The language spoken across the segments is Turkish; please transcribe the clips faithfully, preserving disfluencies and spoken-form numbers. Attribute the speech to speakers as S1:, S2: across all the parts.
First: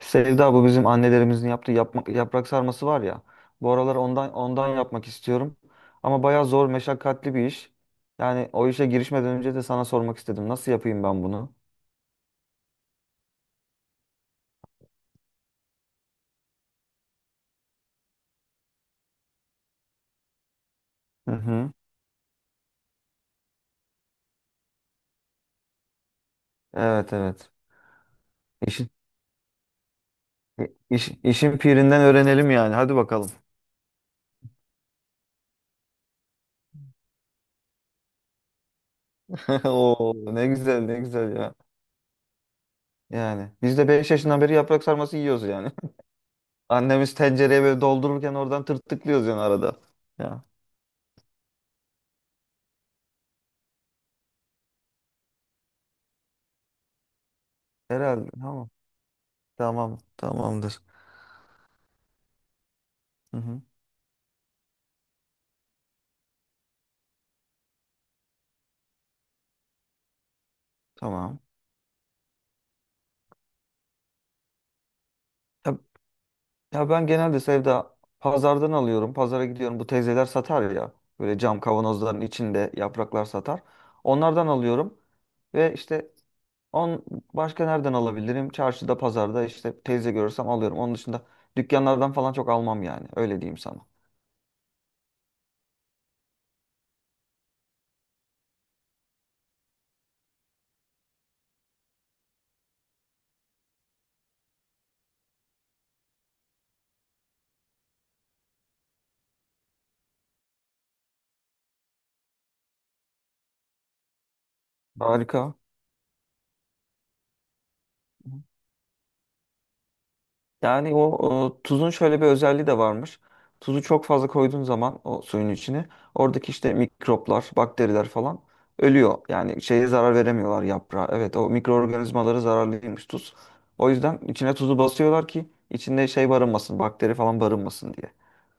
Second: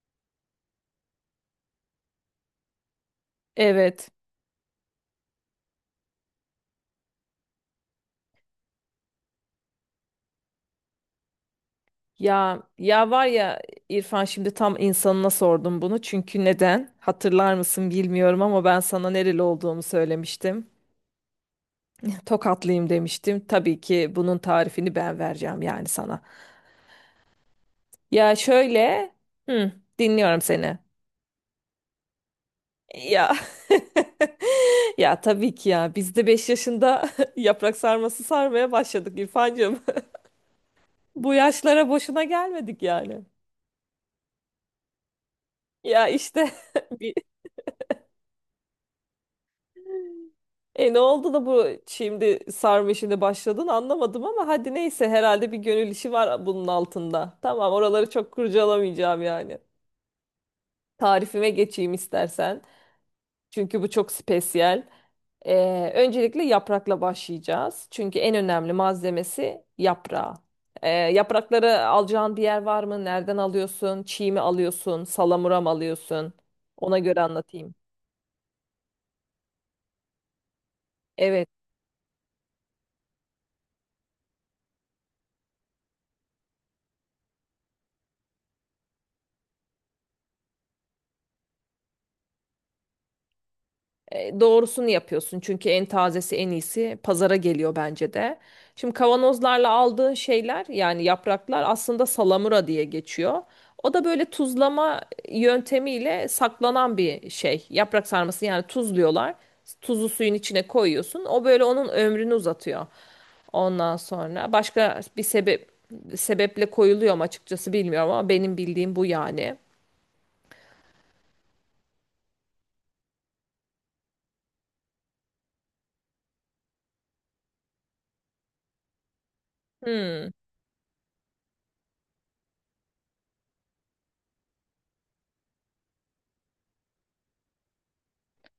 S1: Sevda, bu bizim annelerimizin yaptığı yapmak, yaprak sarması var ya. Bu aralar
S2: Evet.
S1: ondan ondan yapmak istiyorum. Ama bayağı zor, meşakkatli bir iş. Yani o işe girişmeden önce de sana sormak istedim. Nasıl yapayım ben bunu?
S2: Ya ya var ya İrfan, şimdi tam insanına sordum bunu. Çünkü neden? Hatırlar mısın bilmiyorum ama ben sana nereli olduğumu söylemiştim.
S1: Hı hı.
S2: Tokatlıyım demiştim. Tabii ki bunun tarifini ben vereceğim yani sana.
S1: Evet, evet.
S2: Ya
S1: İşin,
S2: şöyle, hı, dinliyorum seni.
S1: iş, işin pirinden öğrenelim yani. Hadi
S2: Ya
S1: bakalım.
S2: ya tabii ki ya biz de beş yaşında yaprak sarması sarmaya başladık İrfancığım.
S1: Oo, ne güzel ne
S2: Bu
S1: güzel ya.
S2: yaşlara boşuna gelmedik yani.
S1: Yani biz de beş yaşından beri yaprak sarması yiyoruz yani.
S2: Ya işte
S1: Annemiz
S2: bir-
S1: tencereye böyle doldururken oradan tırtıklıyoruz yani arada. Ya.
S2: E ne oldu da bu şimdi sarma işine başladın anlamadım, ama hadi neyse, herhalde bir gönül işi var bunun altında. Tamam, oraları
S1: Herhalde.
S2: çok
S1: Tamam.
S2: kurcalamayacağım yani.
S1: Tamam. Tamamdır.
S2: Tarifime geçeyim istersen.
S1: Hı hı.
S2: Çünkü bu çok spesiyel. Ee, öncelikle yaprakla başlayacağız. Çünkü en önemli malzemesi yaprağı. Ee,
S1: Tamam.
S2: yaprakları alacağın bir yer var mı? Nereden alıyorsun? Çiğ mi alıyorsun? Salamura mı
S1: Ya,
S2: alıyorsun?
S1: ya
S2: Ona
S1: ben
S2: göre
S1: genelde
S2: anlatayım.
S1: Sevda pazardan alıyorum. Pazara gidiyorum. Bu teyzeler satar ya. Böyle
S2: Evet.
S1: cam kavanozların içinde yapraklar satar. Onlardan alıyorum. Ve işte on başka nereden alabilirim? Çarşıda, pazarda işte teyze görürsem alıyorum. Onun dışında dükkanlardan falan çok almam yani. Öyle diyeyim sana.
S2: E, Doğrusunu yapıyorsun çünkü en tazesi en iyisi pazara geliyor bence de. Şimdi kavanozlarla aldığın şeyler yani yapraklar aslında salamura diye geçiyor. O da böyle tuzlama yöntemiyle saklanan bir şey. Yaprak sarması yani tuzluyorlar. Tuzu suyun içine koyuyorsun. O böyle onun ömrünü uzatıyor. Ondan sonra başka bir
S1: Harika.
S2: sebep sebeple koyuluyor mu açıkçası bilmiyorum, ama benim bildiğim bu yani.
S1: Yani o, o tuzun şöyle bir özelliği de varmış. Tuzu çok fazla koyduğun zaman o suyun içine oradaki işte mikroplar, bakteriler falan ölüyor. Yani şeye zarar veremiyorlar yaprağa. Evet, o mikroorganizmaları zararlıymış tuz. O yüzden içine tuzu basıyorlar ki içinde şey barınmasın, bakteri falan barınmasın diye.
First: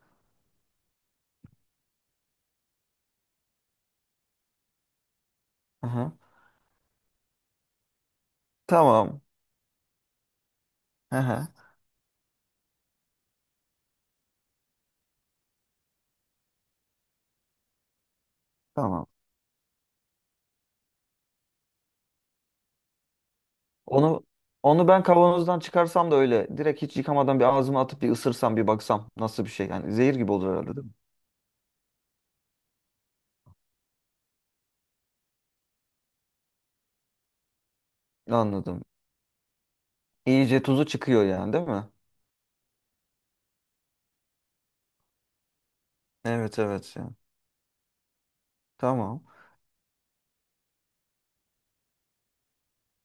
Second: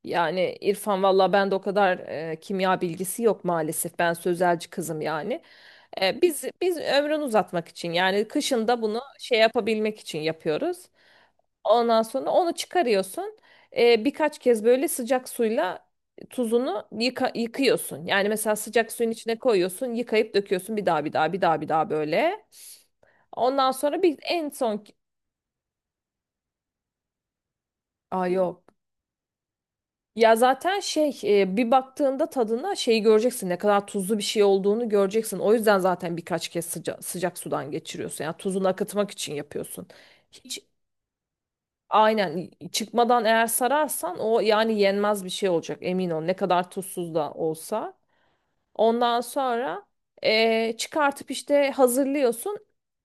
S2: Yani İrfan valla ben de o kadar e, kimya bilgisi yok maalesef. Ben sözelci kızım yani.
S1: Aha.
S2: E, biz biz ömrünü uzatmak için yani kışında bunu
S1: Tamam.
S2: şey yapabilmek için yapıyoruz.
S1: Aha.
S2: Ondan sonra onu çıkarıyorsun. E, birkaç kez böyle sıcak suyla tuzunu yıka- yıkıyorsun. Yani mesela sıcak
S1: Tamam.
S2: suyun içine koyuyorsun, yıkayıp döküyorsun bir daha bir daha bir daha bir daha böyle. Ondan sonra bir
S1: Onu
S2: en son.
S1: onu ben kavanozdan çıkarsam da öyle direkt hiç yıkamadan bir ağzıma atıp bir
S2: Aa,
S1: ısırsam
S2: yok.
S1: bir baksam nasıl bir şey, yani zehir gibi
S2: Ya
S1: olur herhalde
S2: zaten
S1: değil mi?
S2: şey e, bir baktığında tadına şeyi göreceksin, ne kadar tuzlu bir şey olduğunu göreceksin. O yüzden zaten birkaç kez sıca- sıcak sudan geçiriyorsun. Yani tuzunu
S1: Anladım.
S2: akıtmak için yapıyorsun. Hiç
S1: İyice tuzu çıkıyor yani değil mi?
S2: aynen çıkmadan eğer sararsan o yani yenmez bir şey olacak, emin ol, ne
S1: Evet,
S2: kadar
S1: evet. Ya.
S2: tuzsuz da olsa. Ondan
S1: Tamam.
S2: sonra e, çıkartıp işte hazırlıyorsun.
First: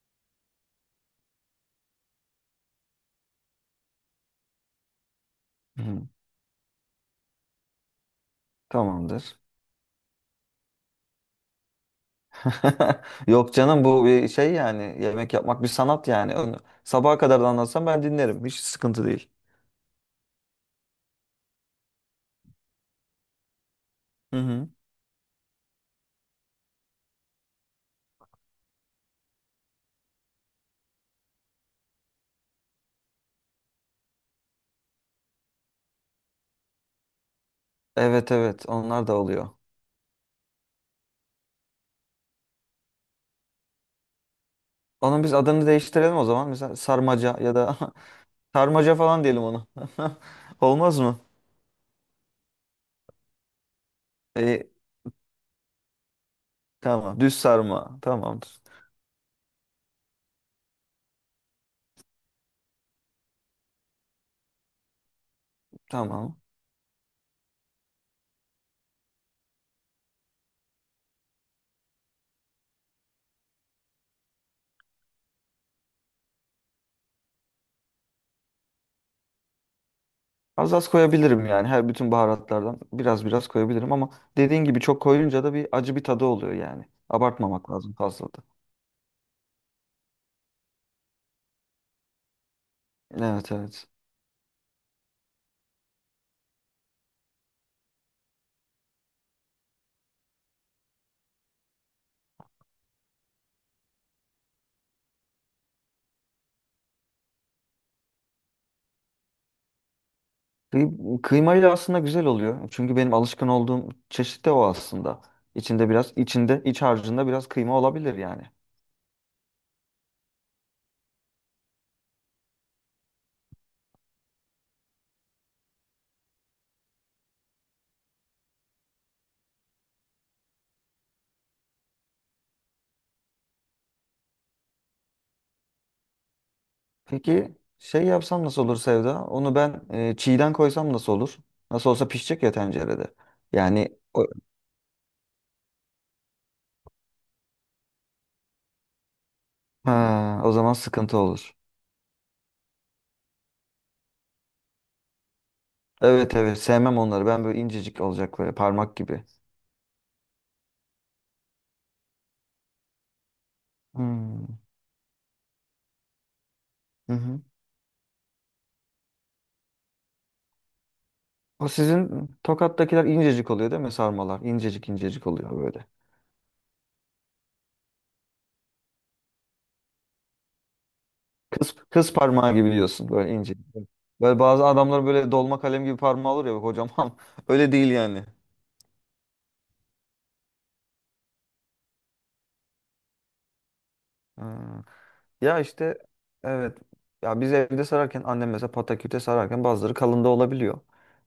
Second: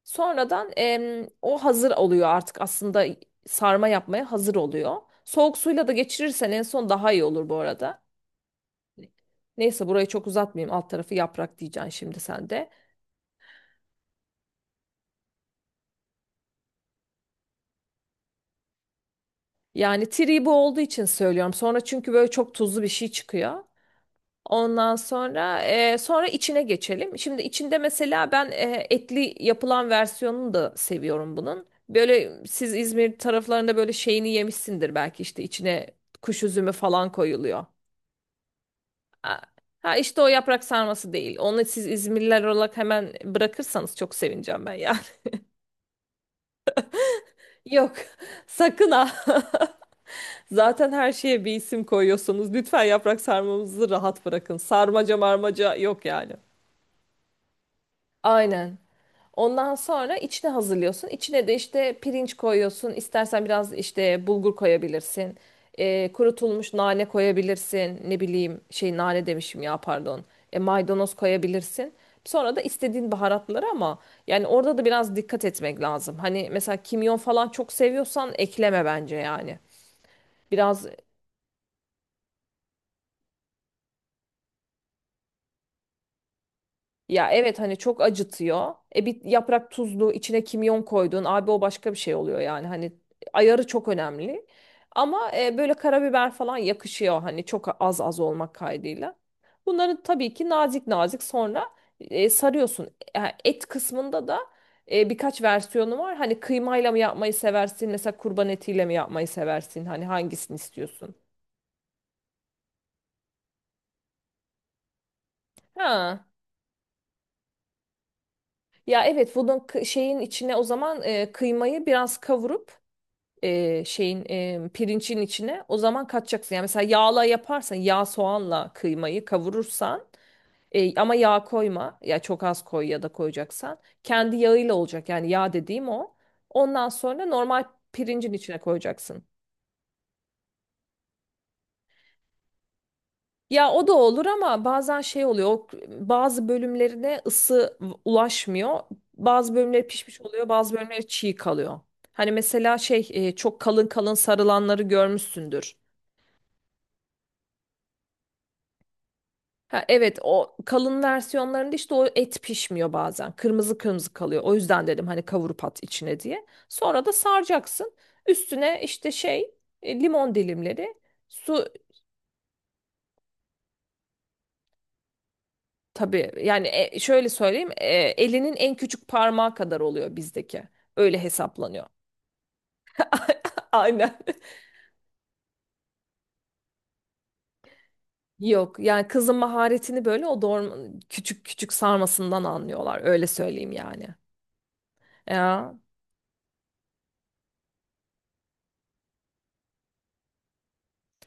S2: Sonradan em, o hazır oluyor artık aslında, sarma yapmaya hazır oluyor. Soğuk suyla da
S1: Hı.
S2: geçirirsen en son daha iyi olur bu arada.
S1: Tamamdır.
S2: Neyse burayı çok uzatmayayım. Alt tarafı yaprak diyeceksin şimdi sen de.
S1: Yok canım, bu bir şey yani. Yemek yapmak bir sanat yani. Onu sabaha kadar da anlatsam ben dinlerim. Hiç sıkıntı değil.
S2: Yani tree bu olduğu için söylüyorum. Sonra çünkü böyle çok tuzlu bir şey çıkıyor.
S1: Hı hı.
S2: Ondan sonra e, sonra içine geçelim. Şimdi içinde mesela ben e, etli yapılan versiyonunu da seviyorum bunun. Böyle siz İzmir taraflarında böyle şeyini yemişsindir belki, işte içine kuş üzümü falan koyuluyor.
S1: Evet, evet, onlar da
S2: Ha
S1: oluyor.
S2: ha işte o yaprak sarması değil. Onu siz İzmirliler olarak hemen bırakırsanız çok sevineceğim ben ya.
S1: Onun biz adını değiştirelim o zaman. Mesela sarmaca ya da
S2: Yok. Sakın
S1: sarmaca
S2: ha.
S1: falan diyelim onu.
S2: Zaten
S1: Olmaz
S2: her
S1: mı?
S2: şeye bir isim koyuyorsunuz. Lütfen yaprak sarmamızı rahat bırakın.
S1: E,
S2: Sarmaca marmaca yok yani.
S1: tamam. Düz sarma. Tamamdır.
S2: Aynen. Ondan sonra içine hazırlıyorsun. İçine de işte pirinç koyuyorsun. İstersen biraz işte bulgur koyabilirsin. Ee,
S1: Tamam.
S2: kurutulmuş nane koyabilirsin. Ne bileyim şey nane demişim ya, pardon. E, maydanoz koyabilirsin. Sonra da istediğin baharatları, ama yani orada da biraz dikkat etmek lazım. Hani mesela kimyon falan çok seviyorsan ekleme bence yani.
S1: Az
S2: Biraz.
S1: az koyabilirim yani, her bütün baharatlardan biraz biraz koyabilirim ama dediğin gibi çok koyunca da bir acı bir tadı oluyor yani.
S2: Ya, evet
S1: Abartmamak
S2: hani
S1: lazım
S2: çok
S1: fazla da.
S2: acıtıyor. E bir yaprak tuzlu, içine kimyon koydun. Abi o başka bir şey oluyor yani. Hani
S1: Evet,
S2: ayarı
S1: evet.
S2: çok önemli. Ama e, böyle karabiber falan yakışıyor hani, çok az az olmak kaydıyla. Bunları tabii ki nazik nazik sonra e, sarıyorsun. E, Et kısmında da e, birkaç versiyonu var. Hani kıymayla mı yapmayı seversin? Mesela kurban etiyle mi yapmayı seversin? Hani hangisini istiyorsun?
S1: Kıy- Kıymayla aslında güzel oluyor. Çünkü benim alışkın olduğum çeşit de o aslında. İçinde biraz,
S2: Ha.
S1: içinde iç harcında biraz kıyma olabilir yani.
S2: Ya evet, bunun kı- şeyin içine, o zaman e, kıymayı biraz kavurup e, şeyin e, pirincin içine o zaman katacaksın. Yani mesela yağla yaparsan yağ soğanla kıymayı kavurursan e, ama yağ koyma ya, çok az koy ya da koyacaksan kendi yağıyla olacak yani, yağ dediğim o. Ondan sonra
S1: Peki
S2: normal
S1: şey
S2: pirincin
S1: yapsam
S2: içine
S1: nasıl olur
S2: koyacaksın.
S1: Sevda? Onu ben e, çiğden koysam nasıl olur? Nasıl olsa pişecek ya tencerede.
S2: Ya o da
S1: Yani
S2: olur,
S1: o,
S2: ama bazen şey oluyor, o bazı bölümlerine ısı ulaşmıyor. Bazı bölümleri pişmiş
S1: ha,
S2: oluyor,
S1: o zaman
S2: bazı bölümleri
S1: sıkıntı
S2: çiğ
S1: olur.
S2: kalıyor. Hani mesela şey e, çok kalın kalın sarılanları görmüşsündür.
S1: Evet, evet, sevmem onları. Ben böyle incecik olacak, böyle parmak gibi.
S2: Ha, evet o kalın versiyonlarında işte o et pişmiyor bazen. Kırmızı kırmızı kalıyor. O
S1: Hmm.
S2: yüzden dedim hani kavurup at içine diye. Sonra da
S1: Hı hı.
S2: saracaksın. Üstüne işte şey e, limon dilimleri, su,
S1: O sizin Tokat'takiler incecik oluyor değil mi sarmalar? İncecik incecik oluyor böyle.
S2: tabii yani e, şöyle söyleyeyim, e, elinin en küçük parmağı kadar oluyor bizdeki. Öyle
S1: Kız,
S2: hesaplanıyor.
S1: kız parmağı gibi diyorsun, böyle ince.
S2: Aynen.
S1: Böyle bazı adamlar böyle dolma kalem gibi parmağı olur ya bak, kocaman. Öyle değil yani.
S2: Yok yani, kızın maharetini böyle o doğru küçük küçük sarmasından anlıyorlar, öyle söyleyeyim yani.
S1: Hmm. Ya
S2: Ya
S1: işte evet. Ya biz evde sararken annem mesela pataküte sararken bazıları kalın da olabiliyor.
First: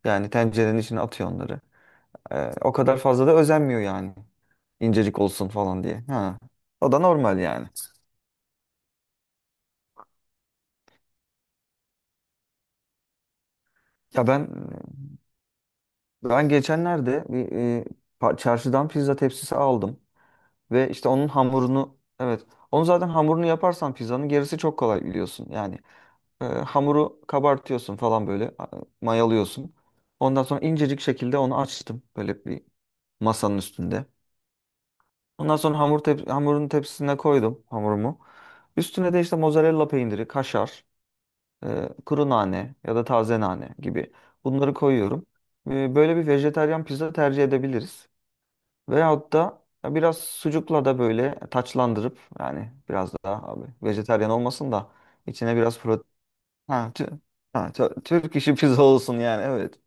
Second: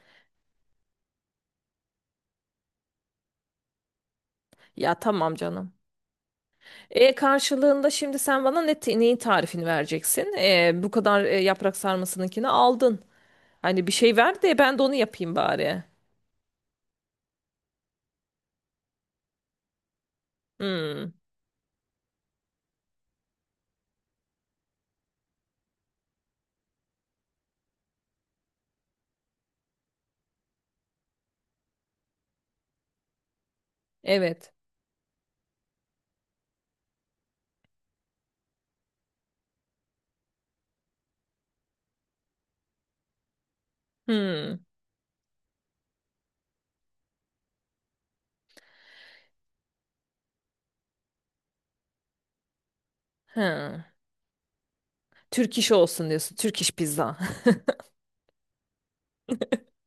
S1: Yani tencerenin içine atıyor onları. Ee, o kadar fazla da özenmiyor yani.
S2: ya
S1: İncecik
S2: tamam
S1: olsun
S2: canım.
S1: falan diye. Ha. O da
S2: E,
S1: normal yani.
S2: karşılığında şimdi sen bana ne te- neyin tarifini vereceksin? E, bu kadar e, yaprak sarmasınınkini aldın. Hani bir şey
S1: Ya
S2: ver
S1: ben
S2: de ben de onu yapayım bari.
S1: Ben geçenlerde bir e, pa- çarşıdan pizza tepsisi aldım ve işte
S2: Hmm,
S1: onun hamurunu, evet, onu zaten hamurunu yaparsan pizzanın gerisi çok kolay, biliyorsun. Yani e, hamuru kabartıyorsun falan, böyle a- mayalıyorsun. Ondan sonra incecik şekilde onu açtım böyle bir masanın üstünde.
S2: evet.
S1: Ondan sonra hamur tep- hamurun tepsisine koydum hamurumu. Üstüne de işte mozzarella peyniri, kaşar, e, kuru nane ya da taze nane gibi
S2: Hmm,
S1: bunları koyuyorum. E, böyle bir vejetaryen pizza tercih edebiliriz. Veyahut da biraz sucukla da böyle taçlandırıp, yani biraz daha, abi,
S2: hı.
S1: vejetaryen olmasın da içine
S2: Türk iş
S1: biraz protein.
S2: olsun diyorsun. Türk iş
S1: Ha,
S2: pizza.
S1: tü- ha, tü- Türk işi pizza olsun yani, evet.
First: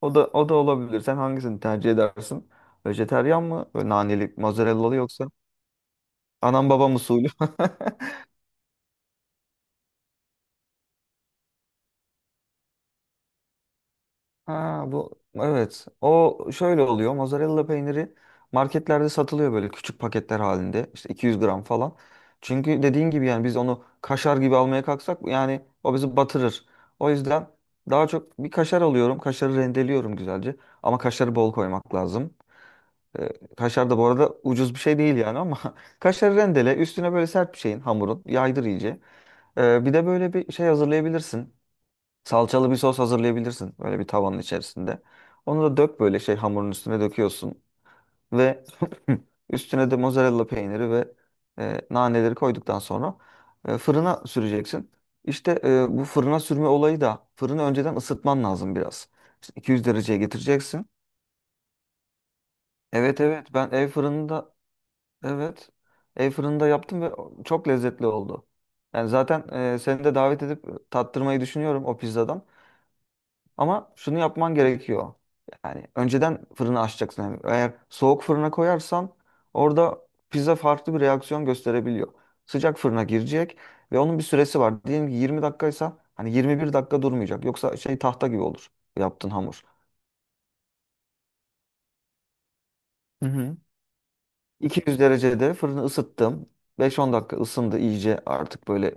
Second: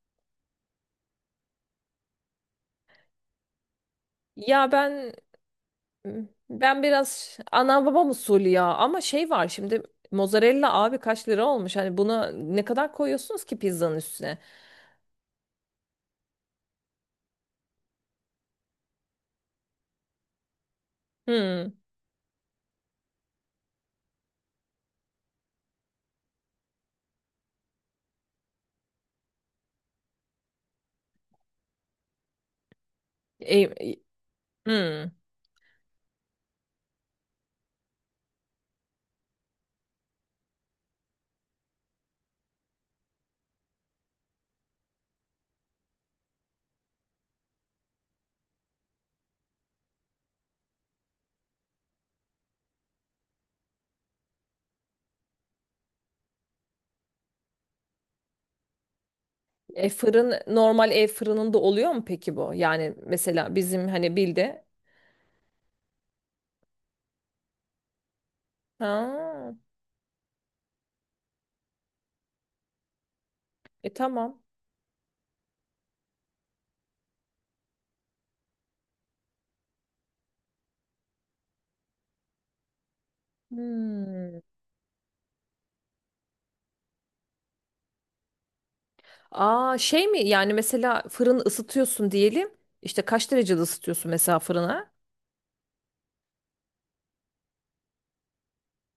S1: O da, o da olabilir. Sen hangisini tercih edersin? Vejetaryen mı? Böyle naneli,
S2: Ya
S1: mozzarella'lı,
S2: ben
S1: yoksa anam
S2: ben
S1: babam usulü.
S2: biraz ana babam usulü ya, ama şey var şimdi, mozzarella abi kaç lira olmuş? Hani buna ne kadar koyuyorsunuz ki pizzanın üstüne?
S1: Ha, bu evet. O şöyle oluyor. Mozzarella peyniri marketlerde satılıyor böyle küçük paketler halinde. İşte iki yüz gram
S2: Hmm.
S1: falan. Çünkü dediğin gibi yani biz onu kaşar gibi almaya kalksak, yani o bizi batırır. O yüzden daha çok bir kaşar alıyorum. Kaşarı rendeliyorum güzelce. Ama kaşarı bol koymak lazım. Ee,
S2: E,
S1: kaşar da
S2: e,
S1: bu arada ucuz bir şey
S2: hmm.
S1: değil yani ama kaşarı rendele, üstüne böyle sert bir şeyin hamurun yaydır iyice. Ee, bir de böyle bir şey hazırlayabilirsin. Salçalı bir sos hazırlayabilirsin böyle bir tavanın içerisinde. Onu da dök, böyle şey hamurun üstüne döküyorsun ve üstüne de mozzarella peyniri ve e, naneleri koyduktan sonra e, fırına süreceksin. İşte e, bu fırına sürme olayı da, fırını önceden ısıtman lazım biraz. İşte iki yüz
S2: E,
S1: dereceye
S2: fırın
S1: getireceksin.
S2: normal ev fırınında oluyor mu peki bu? Yani
S1: Evet, evet,
S2: mesela
S1: ben
S2: bizim
S1: ev
S2: hani
S1: fırında,
S2: bilde.
S1: evet, ev fırında yaptım ve çok lezzetli oldu.
S2: Ha,
S1: Yani zaten e, seni de davet edip e, tattırmayı düşünüyorum o pizzadan.
S2: e
S1: Ama şunu
S2: tamam.
S1: yapman gerekiyor. Yani önceden fırını açacaksın. Yani eğer soğuk fırına koyarsan orada pizza farklı bir reaksiyon gösterebiliyor. Sıcak fırına girecek ve onun bir
S2: Hmm.
S1: süresi var. Diyelim ki yirmi dakikaysa hani yirmi bir dakika durmayacak. Yoksa şey tahta gibi olur yaptığın hamur.
S2: Aa, şey mi yani, mesela fırını ısıtıyorsun diyelim. İşte
S1: Hı
S2: kaç
S1: hı.
S2: derecede ısıtıyorsun mesela fırına?
S1: iki yüz derecede fırını ısıttım. beş on dakika ısındı iyice, artık böyle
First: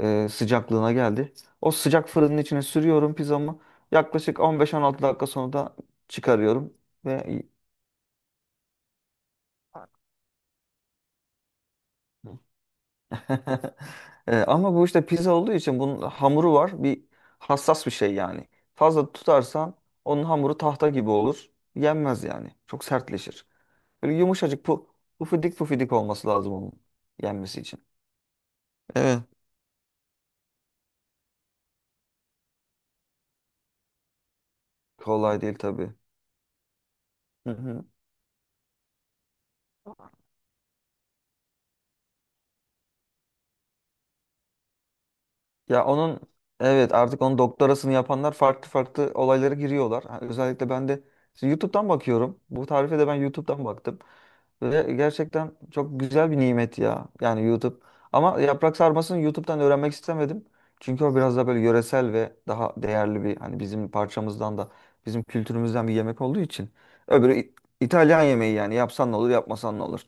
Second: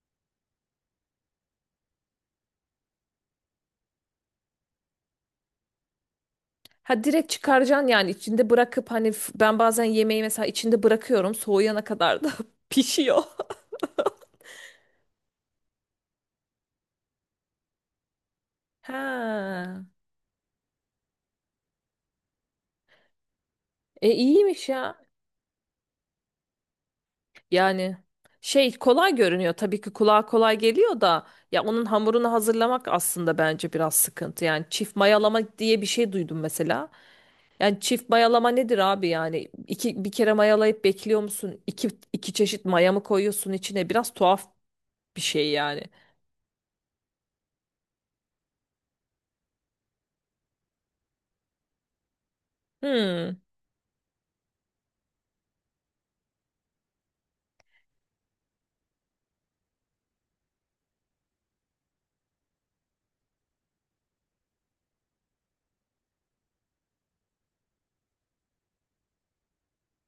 S1: e, sıcaklığına geldi. O sıcak fırının içine sürüyorum pizzamı. Yaklaşık on beş, on altı dakika sonra da çıkarıyorum
S2: Ha, direkt
S1: ve
S2: çıkaracaksın yani içinde bırakıp hani f- ben bazen yemeği mesela içinde bırakıyorum soğuyana kadar da pişiyor.
S1: E, ama bu işte pizza olduğu için bunun hamuru var. Bir hassas bir şey yani. Fazla tutarsan
S2: Ha.
S1: onun hamuru tahta gibi olur. Yenmez yani. Çok sertleşir.
S2: E
S1: Böyle yumuşacık,
S2: iyiymiş
S1: pu,
S2: ya.
S1: pufidik pufidik olması lazım onun yenmesi için.
S2: Yani şey kolay
S1: Evet.
S2: görünüyor, tabii ki kulağa kolay geliyor da, ya onun hamurunu hazırlamak aslında bence biraz sıkıntı. Yani çift
S1: Kolay değil
S2: mayalama diye bir
S1: tabii.
S2: şey duydum mesela.
S1: Hı
S2: Yani
S1: hı.
S2: çift mayalama nedir abi yani, iki, bir kere mayalayıp bekliyor musun? İki, iki çeşit maya mı koyuyorsun içine? Biraz tuhaf bir şey yani.
S1: Ya onun Evet, artık onun doktorasını yapanlar farklı farklı olaylara giriyorlar. Ha, özellikle ben de şimdi YouTube'dan bakıyorum. Bu tarife de ben
S2: Hmm.
S1: YouTube'dan baktım. Ve gerçekten çok güzel bir nimet ya. Yani YouTube. Ama yaprak sarmasını YouTube'dan öğrenmek istemedim. Çünkü o biraz da böyle yöresel ve daha değerli, bir hani bizim parçamızdan da, bizim kültürümüzden bir yemek olduğu için. Öbürü İ- İtalyan yemeği, yani yapsan ne olur yapmasan ne olur.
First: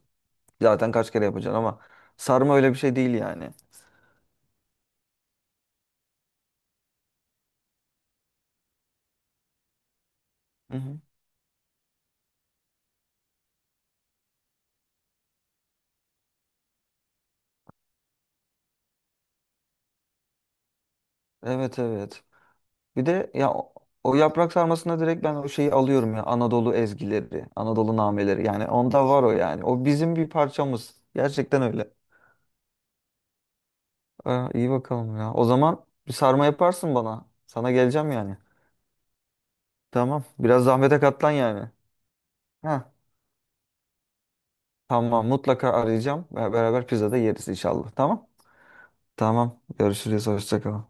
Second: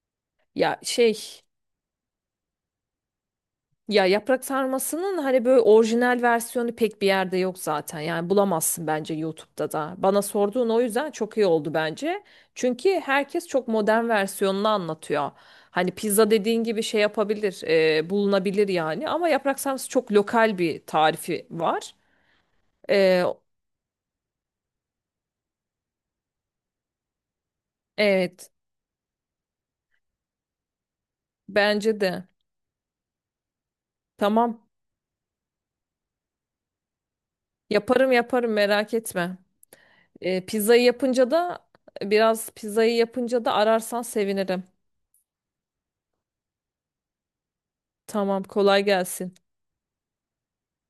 S2: Ya
S1: Zaten kaç kere
S2: şey
S1: yapacaksın, ama sarma öyle bir şey değil yani.
S2: Ya yaprak sarmasının hani böyle orijinal versiyonu pek bir yerde yok zaten. Yani bulamazsın bence YouTube'da da. Bana sorduğun
S1: Hı
S2: o
S1: hı.
S2: yüzden çok iyi oldu bence. Çünkü herkes çok modern versiyonunu anlatıyor. Hani pizza dediğin gibi şey yapabilir, e, bulunabilir yani. Ama yaprak sarması çok lokal bir tarifi
S1: Evet,
S2: var.
S1: evet. Bir
S2: E,
S1: de ya o o yaprak sarmasına, direkt ben o şeyi alıyorum ya, Anadolu ezgileri, Anadolu nameleri,
S2: evet,
S1: yani onda var o yani. O bizim bir parçamız. Gerçekten öyle.
S2: bence de.
S1: Aa,
S2: Tamam,
S1: iyi bakalım ya. O zaman bir sarma yaparsın bana. Sana
S2: yaparım
S1: geleceğim yani.
S2: yaparım merak etme.
S1: Tamam.
S2: E,
S1: Biraz
S2: pizzayı
S1: zahmete
S2: yapınca
S1: katlan
S2: da
S1: yani.
S2: biraz
S1: Ha.
S2: pizzayı yapınca da ararsan sevinirim.
S1: Tamam, mutlaka arayacağım. Be- Beraber pizzada yeriz inşallah. Tamam.
S2: Tamam, kolay gelsin.
S1: Tamam. Görüşürüz. Hoşça kal.